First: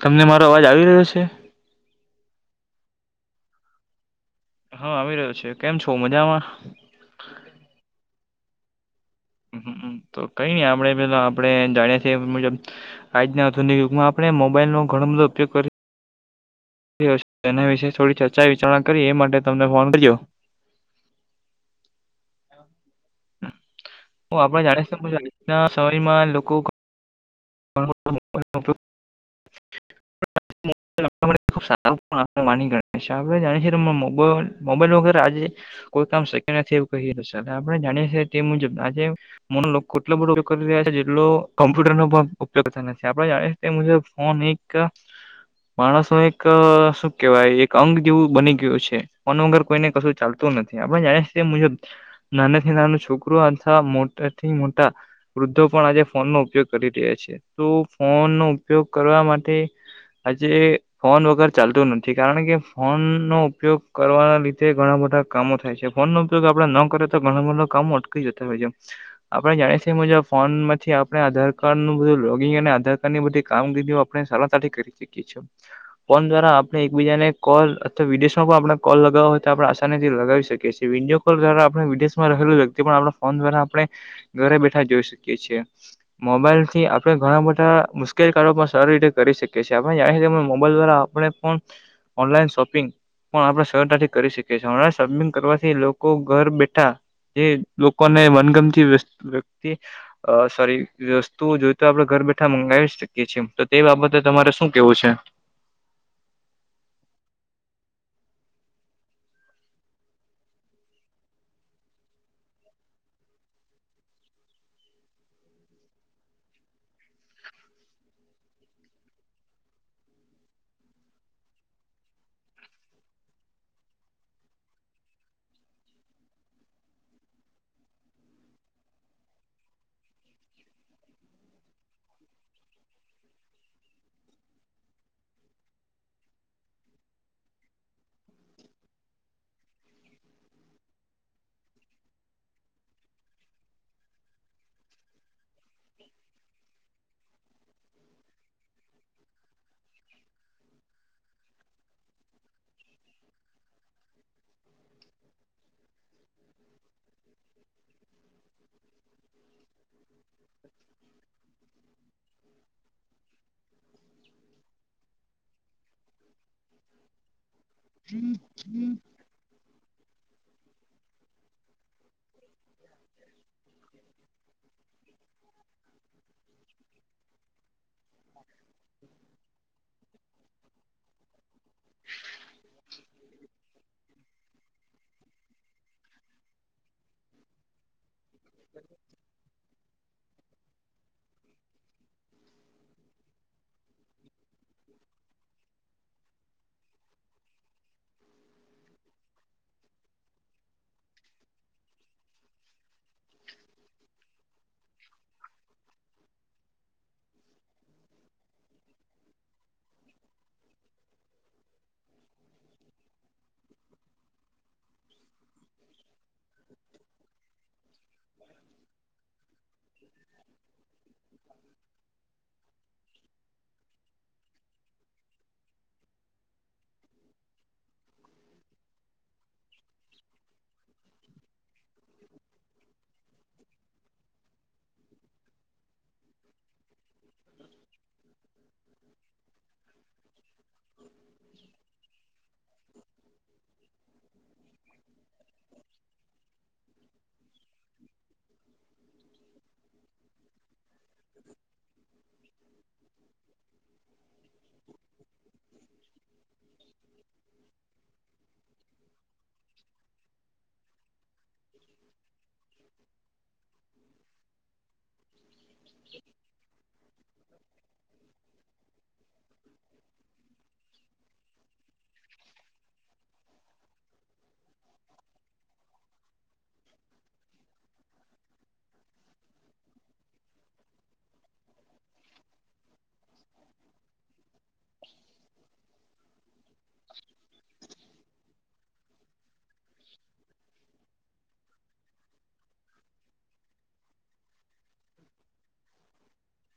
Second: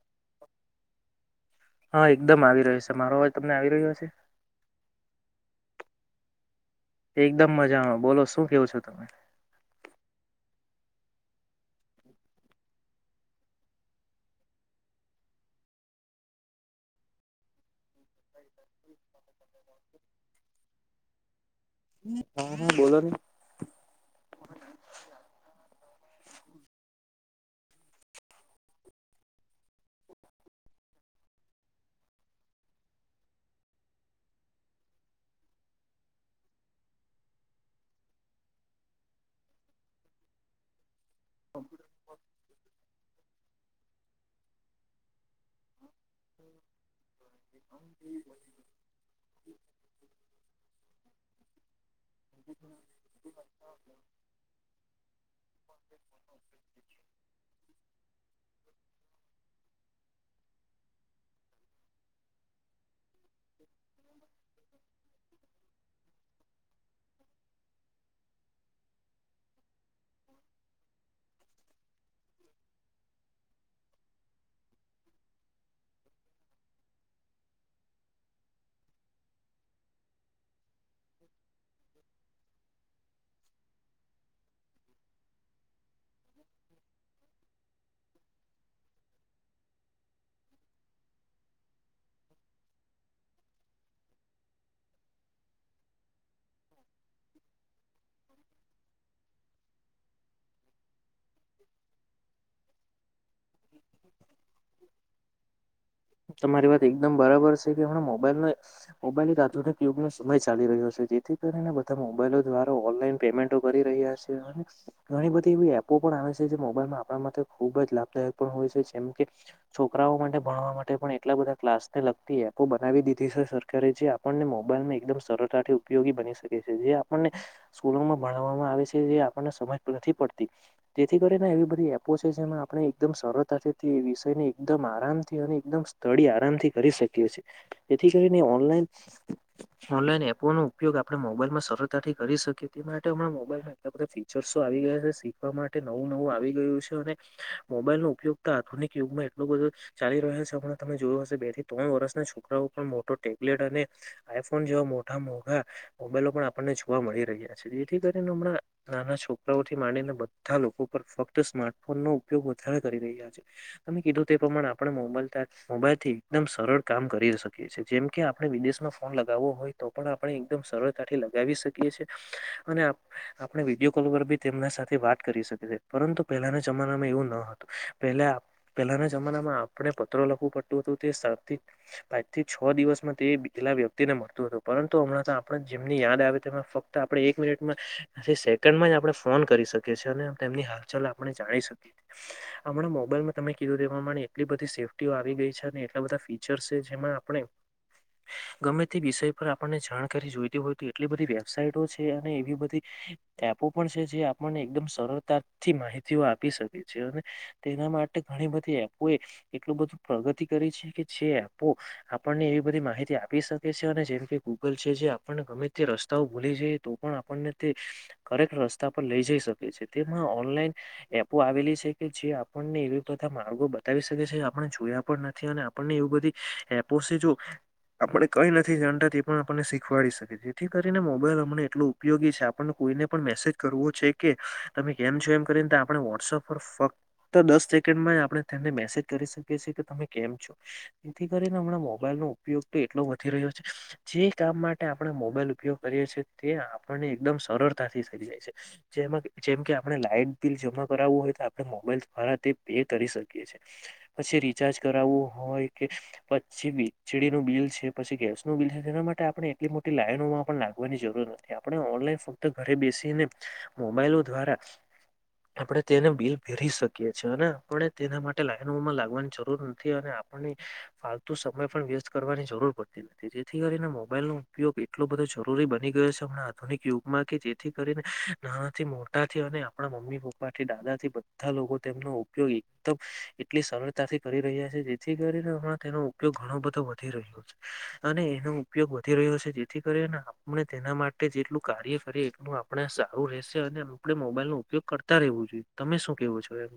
તમને મારો અવાજ આવી રહ્યો છે? હા એકદમ આવી રહ્યો છે મારો અવાજ તમને આવી રહ્યો છે? હા આવી રહ્યો છે કેમ છો મજામાં? એકદમ મજામાં બોલો શું કેવો છો તમે? તો કઈ નઈ આપણેે આપણે જાણીએ છીએ મુજબ. આજ નાધનયુગમાં આપણે મોબાઈલ નો ઘણો બધો ઉપયોગ કરી રહ્યો એના વિશે થોડી ચર્ચા વિચારણા કરી એ માટે તમને ફોન કજ્યો. હા હ બોલો ને. હું આપડે જાણી શ છું આજના સમયમાં લોકો [unintelligible] સાર [unintelligible] ગ આપણે જાણીએ છએ મો મોબાઈલ વગર આજે કોઈ કામ શક્ય નથી એવું કહી રહ્યું છે આપણે જાણીએ છીએ તે મુજબ આજે મને લોકો કેટલો બધો કરી રહ્યા છે જે એટલો કોમ્પ્યુટરનો પણ ઉપયોગ થાય છે આપણેે જાણીએ તે મુજબ ફોન એક. માણસનું એક શું કેવાય એક અંગ જેવું બની ગયું છે. ફોન વગર કોઈને કશું ચાલતું નથી આપણે જાણીએ મુજબ નાનાથી નાનું છોકરું અથવા મોટાથી મોટા વૃદ્ધો પણ આજે ફોનનો ઉપયોગ કરી રહ્યા છે, તો ફોનનો ઉપયોગ કરવા માટે આજે ફોન વગર ચાલતું નથી કારણ કે ફોન ફોનનો ઉપયોગ કરવાના લીધે ઘણા બધા કામો થાય છે ફોન ન ઉપયોગ આપણે ન કરે તો ઘણ બધું કામો અટકી જતા હોય છે. આપણે જાણીએ છે, મુજબ ફોનમાંથી આપણે આધાર કાર્ડનું બ લોગિંગ અને આધાર કાર્ડની બધી કામગીરીઓ આપણે સરળતાથી કરી શકીએ છે. ફોન દ્વારા આપણે એકબીજાને કોલ અથવા વિદેશમાં પણ આપણે કોલ લગાવો હોય તો આપણે આસાનીથી લગાવી શકીએ વિડીયો કોલ દ્વારા આપણે વિદેશમાં રહેલું વ્યક્તિ પણ આપણા ફોન દ્વારા આપણે ઘરે બેઠા જોઈ શકીએ છીએ મોબાઈલથી આપણે ઘણા બધા મુશ્કેલ કારો પણ સારી રીતે કરી શકીએ છે, આપણે જાણીએ મોબાઈલ દ્વારા આપણે પણ ઓનલાઇન શોપિંગ પણ આપણે સરતાથી કરી શકીએ છે ઓનલાઇન શોપિંગ કરવાથી લોકો ઘર બેઠા જે લોકોને મનગમતી વસ વ્યક્તિ અ સોરી વસ્તુ જો તો આપડે ઘર બેઠા મંગાવી શકીએ છે, ત તે બાબતે તમારે શું કેવું છે? તમારી વાત એકદમ બરાબર છે કે હમણા મોબાઈલને મોબાઈલ આધુનિક યુગનો સમય ચાલી રહ્યો છે, જેથી કરીને બધા મોબાઈલો દ્વારા ઓનલાઈન પેમેન્ટો કરી રહ્યા [inaudible] ઘણી બધી એવી એપો પણ આવે છે, જે મોબાઈલમાં આપણા માટે ખુબ જ લાભદાયક પણ હોય છે, જેમ કે છોકરાઓ માટે ભણવા મા તે પણ એટલા બધા ક્લાસને લગતી એપો બનાવી દીધી છે, સરકારે જે આપણને મોબાઈલને એકદમ સરળતાથી ઉપયોગી બની શકે છે, જે આપણને સ્કૂલોમાં ભણાવામાં આવે છે, જે આપણને સમજ નથી પડતી જેથી કરીને એવી બધી એપો છે, જેમાં આપણે એકદમ સરળતાથીથી વિષયની એકદમ આરામથી અને એકદમ સ્થળી આરામથી કરી શકીએ છે, જેથી કરીને ઓનલાઈન ઓનલાઈન એપોનો ઉપયોગ આપણે મોબાઈલમાં સરળતાથી કરી શકીએ તે માટે હમણા મોબાઇલ એટલા બધા ફીચર્સો આવી ગયા છે, શીખવા માટે નવું નવું આવી ગયું છે, અને મોબાઈલનો ઉપયોગ તો આધુનિક યુગમાં એટલો બધો ચાલી રહ્યો હમણા તમે જોયું હશે બે થી ત્રણ વર્ષના છોકરાઓ પણ મોટો ટેબ્લેટ અને આઈફોન જેવા મોટા મોઘા મોબાઈલો પણ આપણને જોવા મળી રહ્યા છે, જેથી કરીને હમણાં નાના છોકરાઓથી માંડીને બધા લોકો પણ ફક્ત સ્માર્ટફોનનો ઉપયોગ વધારે કરી રહ્યા છે. તમે કીધું તે પ્રમાણે આપણે મોબાઈલ તા મોબાઈલથી એકદમ સરળ કામ કરી શકીએ છે, જેમ કે આપણે વિદેશમાં ફોન લ ગાવો હોય તો પણ આપણે એકદમ સરળતાથી લગાવી શકીએ છે, અને આપણે વિડીયો કોલ પર બી તેમના સાથે વાત કરી શકીએ પરંતુ પહેલાના જમાનામાં એવું ન હ પહેલા પેહલાના જમાનામાં આપણે પત્ર લખવું પડતું હતુ તે સથી પાંચ થી છ દિવસમાં તે પેલા વ્યક્તિને મળતો હતો પરંતુ હમણાં આપણે જેમની યાદ આવે તેમાં ફક ત આપણે એક મિનિટમાં સેકન્ડમાં જ આપણે ફોન કરી શકીએ છે, અને તેમની હાલચલ આ પણે જાણી શકીએ આપણા મોબાઈલમાં તમે કીધું તે પ્રમાણે એટલી બધી સેફ ટીઓ આવી ગઈ છે, અને એટલા બધા ફીચર્સ છે, જેમાં આપણે ગમે તે વિષય પર આપણને જાણકારી જોઈતી હોય તો એટલી બધી વેબસાાઈટો છે, અને એવી બધી એપો પણ છે, જે આપણને એકદમ સરળતાથી માહિતીઓ આપી શકે છે, અને તેના માટે ઘણી બધી એપોએ એટલું બધું પ્રગતિ કરી છે, કે જે એપો આપણને એવી બધી માહિતી આપી શકે છે, અને જેમ કે ગૂગલ છે, જે આપણને ગમે તે રસ્તાઓ ભૂલી જઈ તો પણ આપણને તે કરેક્ટ રસ્તા પર લઈ જઈ શકે છે, તેમાં ઓનલાઈન એપો આવેલી છે, કે જે આપણને એવી બધા માર્ગો બતાવી શકે છે. આપણે જોયા પણ નથી અને આપણને એવું બધી એપો છે, જો આપણે કઈ નથી જાણતા તે પણ આપણને શીખવાડી શકે જેથી કરીને મોબાઈલ હમને એટલું ઉપયોગી છે, આપણને કોઈને પણ મેસેજ કરવો છે, કે તમે કેમ છો એમ કરીને આપણે વોટ્સઅપ પર ફ ત દસ સેકન્ડમાં આપણે તેમને મેસેજ કરી શકીએ છીએ કે તમે કેમ છો? જેથી કરીને હમણાં મોબાઈલ નો ઉપયોગ તો એટલો વધી રહ્યો છે. જે કામ માટે આપણે મોબાઈલ ઉપયોગ કરીએ છે, તે આપણને એકદમ સરળતાથી જાય છે. જેમાં જેમ કે આપણે લાઈટ બિલ જમા કરાવવું હોય તો આપણે મોબાઈલ દ્વારા તે પે કરી શકીએ છે. પછી રિચાર્જ કરાવવું હોય કે પછી વીજળનું બિલ છે, પછી ગેસ નું બિલ છે, તેના માટે આપણે એટલી મોટી લાઈનોમાં પણ લાગવાની જરૂર ન આપણે ઓનલાઈન ફક્ત ઘરે બેસીને મોબાઈલો દ્વારા આપડે તેને બિલ ભેરી શકીએ છેએ અને આપણે તેના માટે લાઈનોમાં લાગ [unintelligible] જરૂર નથી અને આપને ફાલતુ સમય પણ વેસ્ટ કરવાની જરૂર પડતી નથી જેથી કરીને મોબાઈલ નો ઉપયોગ એટલો બધો જરૂરી બની ગયો છે હમણા આધુનિક યુગમાં કે જેથી કરીને નાનાથી મોટાથી અને આપણા મમ્મી પપ્પા પા દાદા થી બધા લોકો તેમનો ઉપયોગ એકદમ એટલી સરળ તાથી કરી રહ્યા છે જેથી કરીને હમણાં તેનો ઉપયોગ ઘણો બધો વધી રહ્યો છે અને એનો ઉપયોગ વધી રહ્યો છે જેથી કરીને આપણે તેના માટે જેટલું કાર્ય કરીએ એટલું આપ આપણે સારું રહેશે અને આપણે મોબાઈલ નો ઉપયોગ કરતા રહેવું જોઈએ તમે શું કેવો છો એ? [inaudible]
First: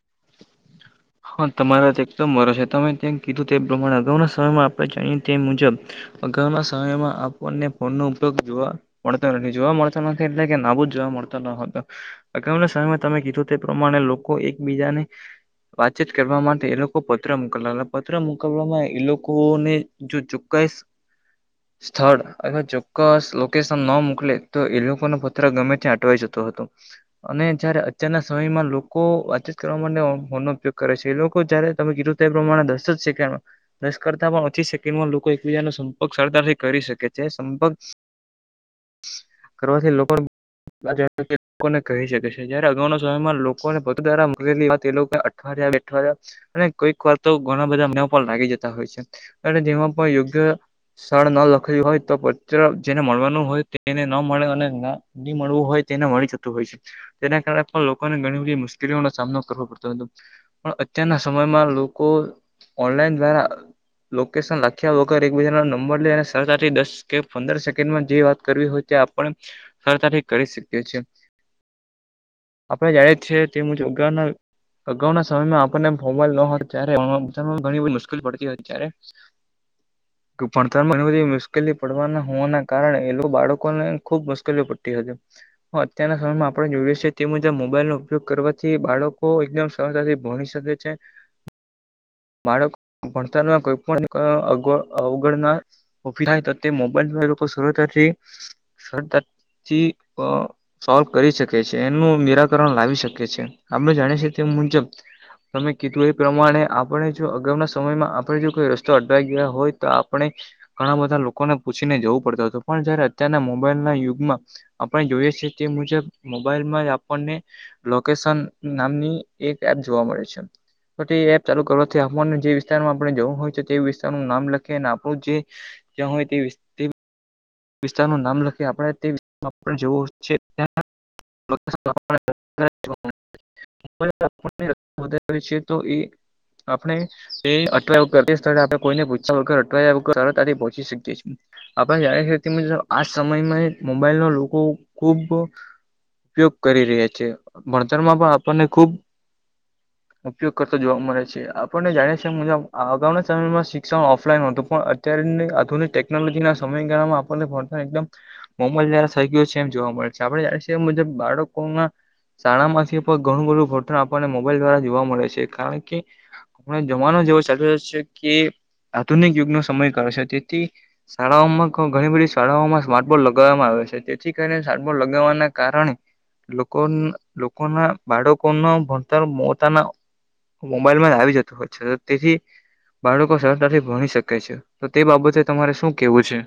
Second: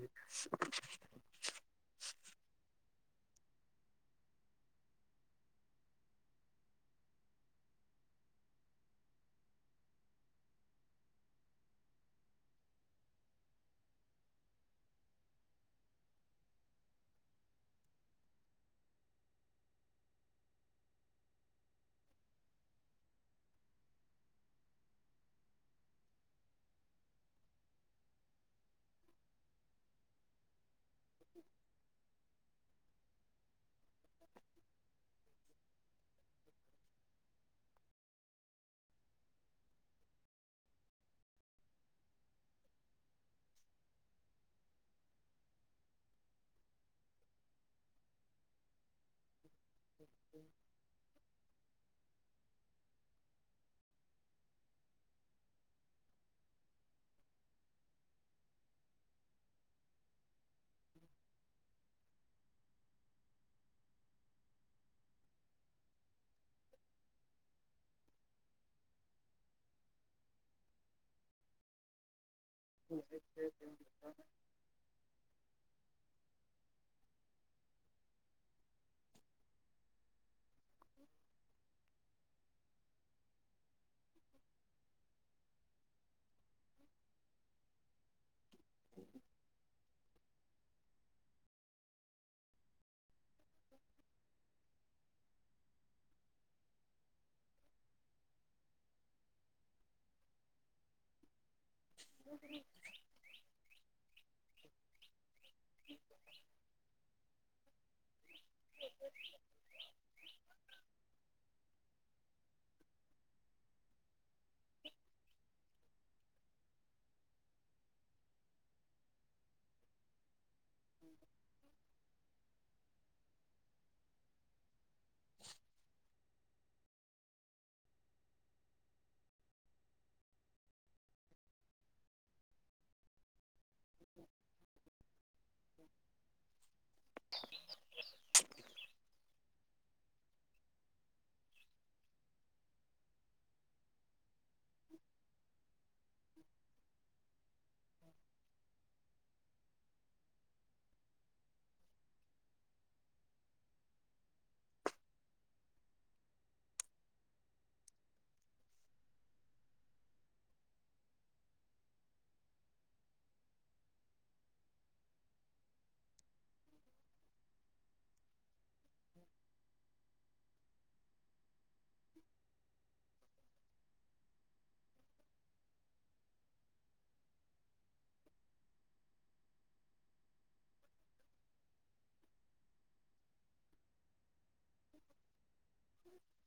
હા તમારા એકદમ બરો છે તમે ત્યાં કીધું તે પ્રમાણે અગાના સમયમાં આપણે જાણીએ તે મુજબ અગાઉના સમયમાં આપણને ફોન નો ઉપયોગ જોવા મળતો નથી જોવા મળતો નથી એટલે કે નાબૂદ જોવા મળતો નતો અગાઉના સમ તમે કીધું તે પ્રમાણે લોકો એકબીજાને વાતચીત કરવા માટે એ લોકો પત્ર મોકલલા પત્ર મુકલવામાં એ લોકોને જો ચોક્કસ સ્થળ અવા ચોક્કસ લોકેશન ના મોકલે તો એ લોકો ન પત્ર ગમે ત્યાં અટવાઈ જતો હતો. અને જયારે અત્યારના સમયમાં લોકો વાતચીત કરવા માટે હોનો ઉપયોગ કરે છે એ લોકો જયારે તમે કીધું એ પ્રમાણે દસ જ શેખ ન કરતા પણ ઓછી સેકન્ડમાં લોકો એકબીજાનો સંપર્ક સરદારથી કરી શકે છે સંપર્ક કરવાથી લોકો [unintelligible] કોને કહી શકે છે જયારે અગાઉના સમયમાં લોકોને [unintelligible] દ્વારા [unintelligible] તે લોકો [unintelligible] અને કોઈક વાર તો ઘણા બધા અ પણ લાગી જતા હોય છે. અને જેમાં પણ યોગ્ય સ્થાળ ન લખેલું હોય તો જેને મળવાનું હોય તેને ન મળે અને ની મળવું હોય તેને મળી જતું હોય છે. તેના કારણે પણ લોકોને ઘણી બધી મુશ્કેલીઓનો સામનો કરવો પડતો હોય પણ અત્યારના સમયમાં લોકો ઓનલાઈન દ્વારા લોકેશન લખ્યા વગર એકબીજાનો નંબર લઈ અને સરળતાથી દસ કે પંદર સેકન્ડમાં જે વાત કરવી હોય તે આપણે સરળતાથી કરી શકીએ છે. આપડે જાણે જ છે તે મુ જોગાના અગાઉના સમયમાં આપણને મોબાઈલ ન હો ત્યારે ઘણીધી મુશ્કેલી પડતી હતી ત્યારે [inaudible] ભણતરમાં ઘણી બધી મુશ્કેલી પડવાના હોવાના કારણે એ લોકો બાળકો ને ખુબ મુશ્કેલીઓ પડતી હતી. હ અત્યારના સમયમાં આપણે જોઈએ છીએ તે મુજબ મોબાઈલનો ઉપયોગ કરવાથી બાળકો એકદમ સરળતાથી ભણી શકે છે બાળક ભણતરમાં કોઈ પણ અ અવગણના [unintelligible] તો તે મોબાઈલ લોકો શથી શથી અ સોલ્વ કરી શકે છે એનું નિરાકરણ લાવી શકે છે આપણે જાણીએ છીએ તે મુજબ તમે કીધું એ પ્રમાણે આપણે જો અગાઉના સમયમાં આપણે જો કોઈ રસ્તો અટવાઈ ગયા હોય તો આપણે ઘણા બધા લોકોને પૂછીને જવું પડતું હતું પણ જયારે અત્યારના મોબાઈલ ના યુગમાં આપણે જોઈએ છીએ તે મુજબ મોબાઈલમાં જ આપણને લોકેશન નામની એક એપ જોવા મળે છે. તો એપ ચાલુ કરવાથી આપમાનને જે વિસ્તારમાં આપણે જવું હોય છે તે વિસ્તારનું નામ લખીએ અને આપણું જે. જ્યાં હોય તે વિસ્તાર નું નામ લખીએ આપણે તે વિસ્તારમાં જેવો છે. [unintelligible] [unintelligible] છે તો એ આપણે એ [unintelligible] આપ કોઈને પૂછ્યા વગર સરળતાથી પહોચી શકીએ છીએ આપણે જાણે તે મિત્ર આ સમયમાં મોબાઈલનો લોકો ખુબ ઉપયોગ કરી રહ્યા છે ભણતરમાં પણ આપણને ખુબ ઉપયોગ કરતો જોવા મળે છે આપણને જાણીએ છીએ મુજબ આગઉના સમયમાં શિક્ષણ ઓફલાઈન હતું પણ અત્યારની આધુનિક ટેકનોલોજીના સમયગાળામાં આપણને ફોન તો એકદમ [unintelligible] થઈ ગયો છે એમ જોવા મળે છે આપ [unintelligible] મુજબ બાળકોમાં શાળા માંથી પણ ઘણું બધું [unintelligible] આપણને મોબાઈલ દ્વારા જોવા મળે છે કારણ કે આપણે જમાનો જ એવો ચલી રહ્યો છે કે આધુનિક યુગનો સમય કહે છે તેથી શાળાઓમાં ઘણી બધી શાળાઓમાં સ્માર્ટબોર્ડ લગાવવામાં આવે છે જેથી કરીને સ્માર્ટબોર્ડ લગાવવાના કારણે લોકો લોકોના બાળકો ના ભણતર પોતાના મોબાઈલમાં જ આવી જતું હોય છે તો તેથી બાળકો સરળતાથી ભણી શકે છે તો તે બાબતે તમારે શું કેવું છે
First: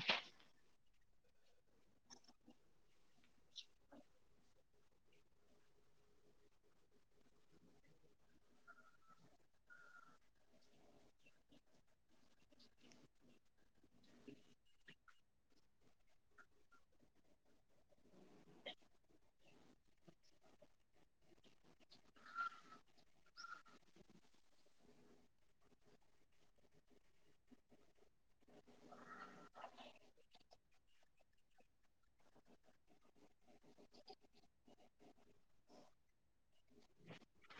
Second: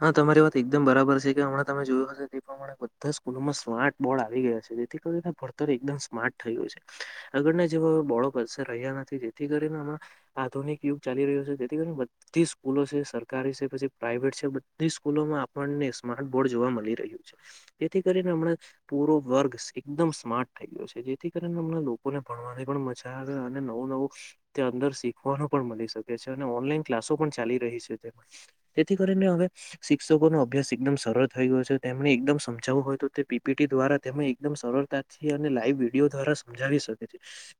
હા તમારી વાત એકદમ બરાબર છે કે હમણાં તમે જોયું અહે તે પ્રમાણે બધા સ્કૂલોમાં સ્માર્ટ બોર્ડ આવી ગયા છે જેથી કરી ભણતર એકદમ સ્માર્ટ થઈ ગયું છે. અગળના જેવો બોળો કસે રહ્યા નથી જેથી કરીને હમણાં આધુનિક યુગ ચાલી રહ્યું છે જેથી કરીને બધી જ સ્કૂલો છે સરકારી છે પસી પ્રાાઈવેટ છે બધી સ્કૂલોમાં આપણને સ્માર્ટ બોર્ડ જોવા મલી રહ્યું છે. જેથી કરીને હમણાં જ પૂરો વર્ગ એકદમ સ્માર્ટ થઈ ગયો છે જેથી કરીને અમને લોકોને ભણવાની પણ મજા આવે અને નવું નવું ત્યાં અંદર શીખવાનું પણ મલી શકે છે અને ઓનલાઈન ક્લાસો પણ ચાલી રહી છે તે તેથી કરીને હવે શિક્ષકોનો અભ્યાસ એકદમ સરળ થઈ ગયો છે તેમને એકદમ સમજાવવું હોય તો પીપીટી દ્વારા તેમ એકદમ સરળતા અને લાઈવ વિડીયો દ્વારા સમજાવી શકે છે.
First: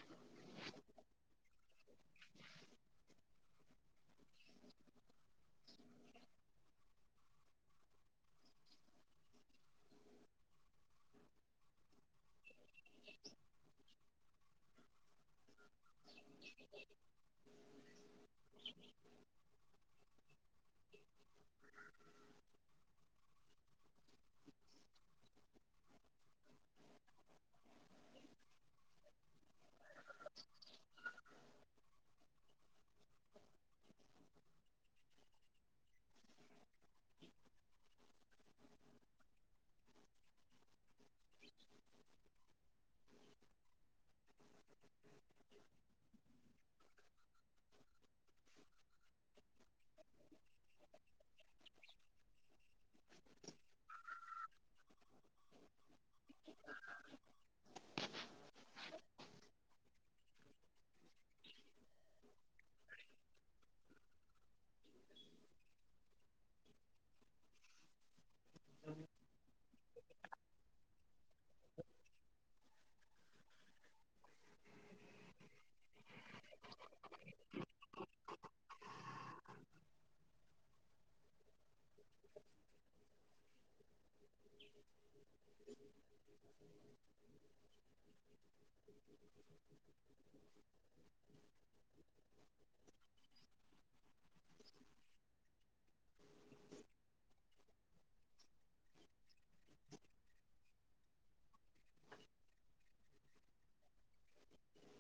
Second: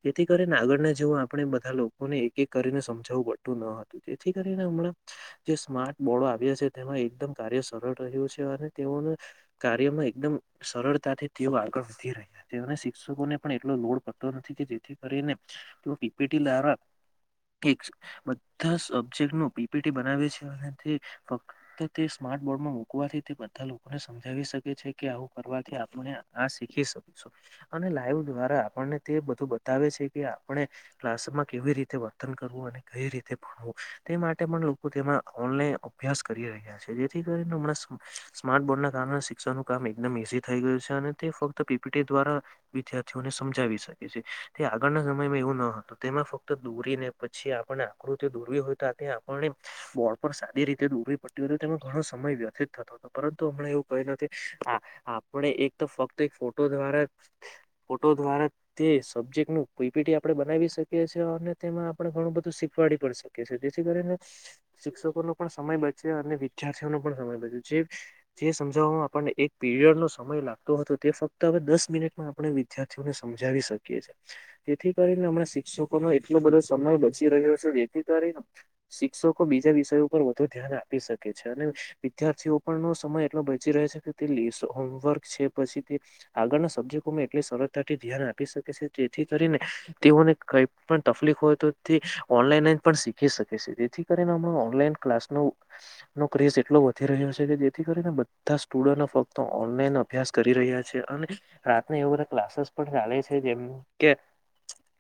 જેથી કરીને આગળના જેવું આપણે બધા લોકોને એક એક કરીને સમજાવવું પડતું ન હતું તેથી કરીને હમણાં જે સ્માર્ટ બોર્ડો આવ્યા છે તેમાં એકદમ કાર્ય સરળ રહ્યું છે અને તેઓને કાર્યમાં એકદમ સરળતાથી તેઓ આગળ વધી રહ્યો તેઓને શિક્ષકોને પણ એટલો લોડ પડતો નથી કે જેથી કરીને તે ટીપેટી દ્વારા એક બધા સબ્જેક્ટ નું પીપીટી બનાવે છે અને તે તો તે સ્માર્ટ બોર્ડમાં મુૂકવાથી તે બધા લોકોને સમજાવી શકે છે કે આવું કરવાથી આપણે આ શીખી શકીશું અને લાઈવ દ્વારા આપણને તે બધું બતાવે છે કે આપણે ક્લાસમાં કેવી રીતે વર્તન કરવું અને કઈ રીતે ભણવું તે માટે પણ લોકો તેમાં ઓનલાઈન અભ્યાસ કરી રહ્યા છે જેથી કરી હમણાં સ્માર્ટ બોર્ડના કારણે શિક્ષણનું કામ એકદમ ઈઝી થઈ ગયું છે અને તે ફક્ત પીપીટી દ્વારા વિદ્યાર્થીઓને સમજાવી શકે છે તે આગળના સમયમાં એવું ન હતું તેમાં ફક્ત દોરીને પછી આપણે આકૃતિ દૂરવી હોય તો તે આપણને બોર્ડ પર સારી રીતે દૂરવી પડતી હોય તેમાં ઘણો સમય વ્યથિત થતો પરંતુ હમણા એવું કય નથી આ આપણે એક તો ફક્ત એક ફોટો દ્વારા ફોટો દ્વારા તે સબ્જેક્ટ નું પપીટી આપણે બનાવી શકીએ છીએ એ અને તેમાં આપણે ઘણું બધું શીખવાડી પણ શકીએ જેથી કરીને શિક્ષકો ન પણ સમય બચે અને વિદ્યાર્થીઓનો પણ સમય બચે જે જે સમજાવવામાં આપણને એક પીરિયડ નો સમય લાગતો હતો તે ફક્ત હવે દસ મિનિટમાં આપણે વિદ્યાર્થીઓને સમજાવી શકીએ છીએ જેથી કરીને હમણાં શિક્ષકો નો એટલો બધો સમય બચી રહ્યો છે જેથી કરી શિક્ષકો બીજા વિષયો ઉપર વધુ ધ્યાન આપી શકે છે અને વિદ્યાર્થીઓ પણ નો સમય એટલો બચી રહે છે, કે તે હોમવર્ક છે પછી તે આગળના સબ્જેક્ટોમાં એટલી સરળતાથી ધ્યાન આપી શકે છે જેથી કરીને તેઓને કઈ પણ તકલીફ હોય તો તે ઓનલાઈન જ પણ શીખી શકે છે જેથી કરીને હમણા ઓનલાઈન ક્લાસ નો નો ક્રેઝ એટલો વધી રહ્યો છે, કે જેથી કરીને બધા સ્ટુડન્ટ ફક્ત ઓનલાઈન અભ્યાસ કરી રહ્યા છે અને રાતના એવ બધા ક્લાસીસ પણ ચાલે છે, જેમ કે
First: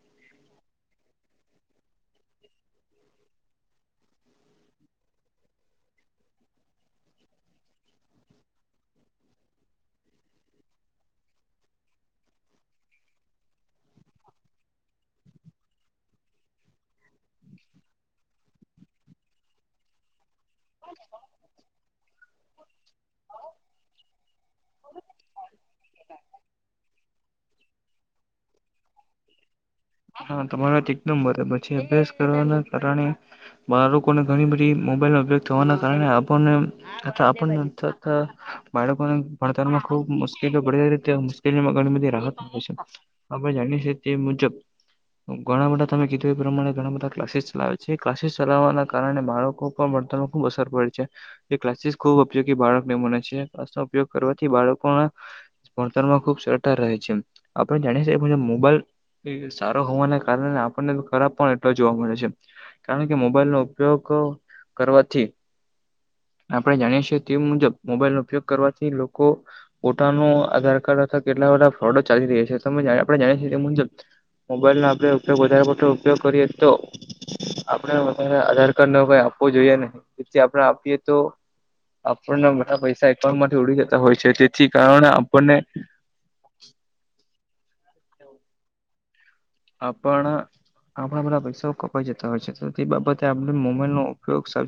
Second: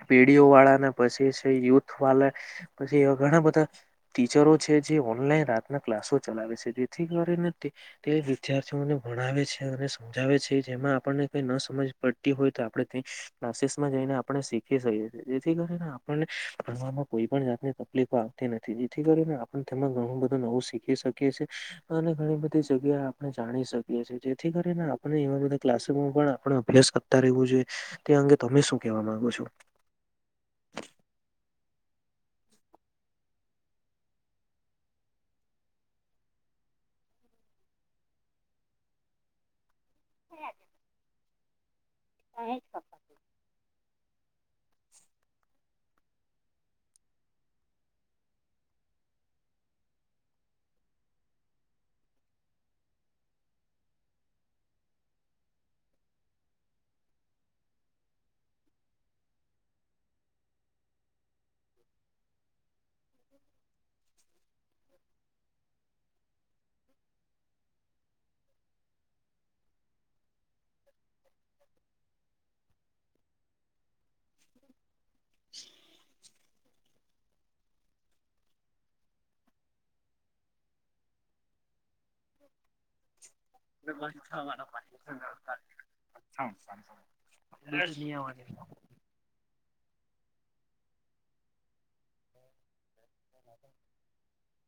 પેઢીઓ વાળા ને પછી છે, યુથ વાળા પછી એવા ઘણા બધા. ટીચરો છે, જે ઓનલાઈન રાતના ક્લાસો ચલાવે છે જેથી કરીને તે તે વિદ્યાર્થીઓને ભણાવે છે અને સમજાવે છે. જેમાં આપણને કઈ ન સમજ પડતી હોય તો આપણે. ક્લાસીસ માં જઈને આપણે શીખી શકીએ છીએ, જેથી કરીને આપણને ભણવામાં કોઈ પણ જાત તકલીફો આવતી નથી જેથી કરીને આપ તેમાં ઘણું બધું નવું શીખી શકીએ છીએ. અને ઘણી બધી જગ્યા આપણે જાણી શકીએ છીએ જેથી કરીને આપણે એવા બધા ક્લાસમાં પણ આપ અભ્યાસ કર રહેવું જોઈએ તે અંગે તમે શું કેવા માંગો છો? હા તમારા વાત એકદમ બરે પછી અભ્યાસ કરવાના કારણે. બાળકોને ઘણી બધી મોબાઈલનો ઉપયોગ થવાના કારણે આપણને. અ આપ બાળકોને ભણતરમાં. ખબ મુશ્કેલી પડી મુશ્કેલીમાં ઘણી બધી રાહત મળ છે. આપણે જાણીએ છીએ તે મુજબ. ઘણા બધા તમે કીધું એ પ્રમાણે ઘણા બધા ક્લાસીસ ચલાવે છે ક્લાસીસ ચલાવવાના કારણે બાળકો. મળતા ખુબ અસર પડે છે. એ ક્લાસીસ ખુબ ઉપયોગી બાળકને મને છે. ક્લાસનો ઉપયોગ કરવાથી બાળકોના ભણતરમાં ખુબ સરતા રહે છે. આપણે જાણી શએ મોબાઈલ સારો હોવાને કારણે આપણને ખરાબ પણ એટલો જોવા મળે છે. કારણ કે મોબાઈલ નો ઉપયોગ કરવાથી આપણે જાણીએ છીએ તે મુજબ મોબાઈલ નો ઉપયોગ કરવાથી લોકો. પોતાનો આધાર કાર્ડ અથવા કેટલાધા ફ્રોડ ચાલી રહ્યા છે, તમે આપણે જાણીએ છીએ મુજબ. મોબાઈલ નો આપડે ઉપયોગ વધારે પડતો ઉપયોગ કરીએ તો. આપડ વધારે આધાર કાર્ડ નો કઈ આપવો જોઈએ નને જેથી આપડ આપીએ તો. આપણને બધા પૈસા એકાઉન્ટ માંથી ઉડી બ જતા હોય છે તેથી કારણે આપણને. એ જ નિયમની. આપણા આપણા બધા પૈસાઓ કપાઈ જતા હોય છે. તો તે બાબતે આપડ મોબાઈલ નો ઉપયોગ.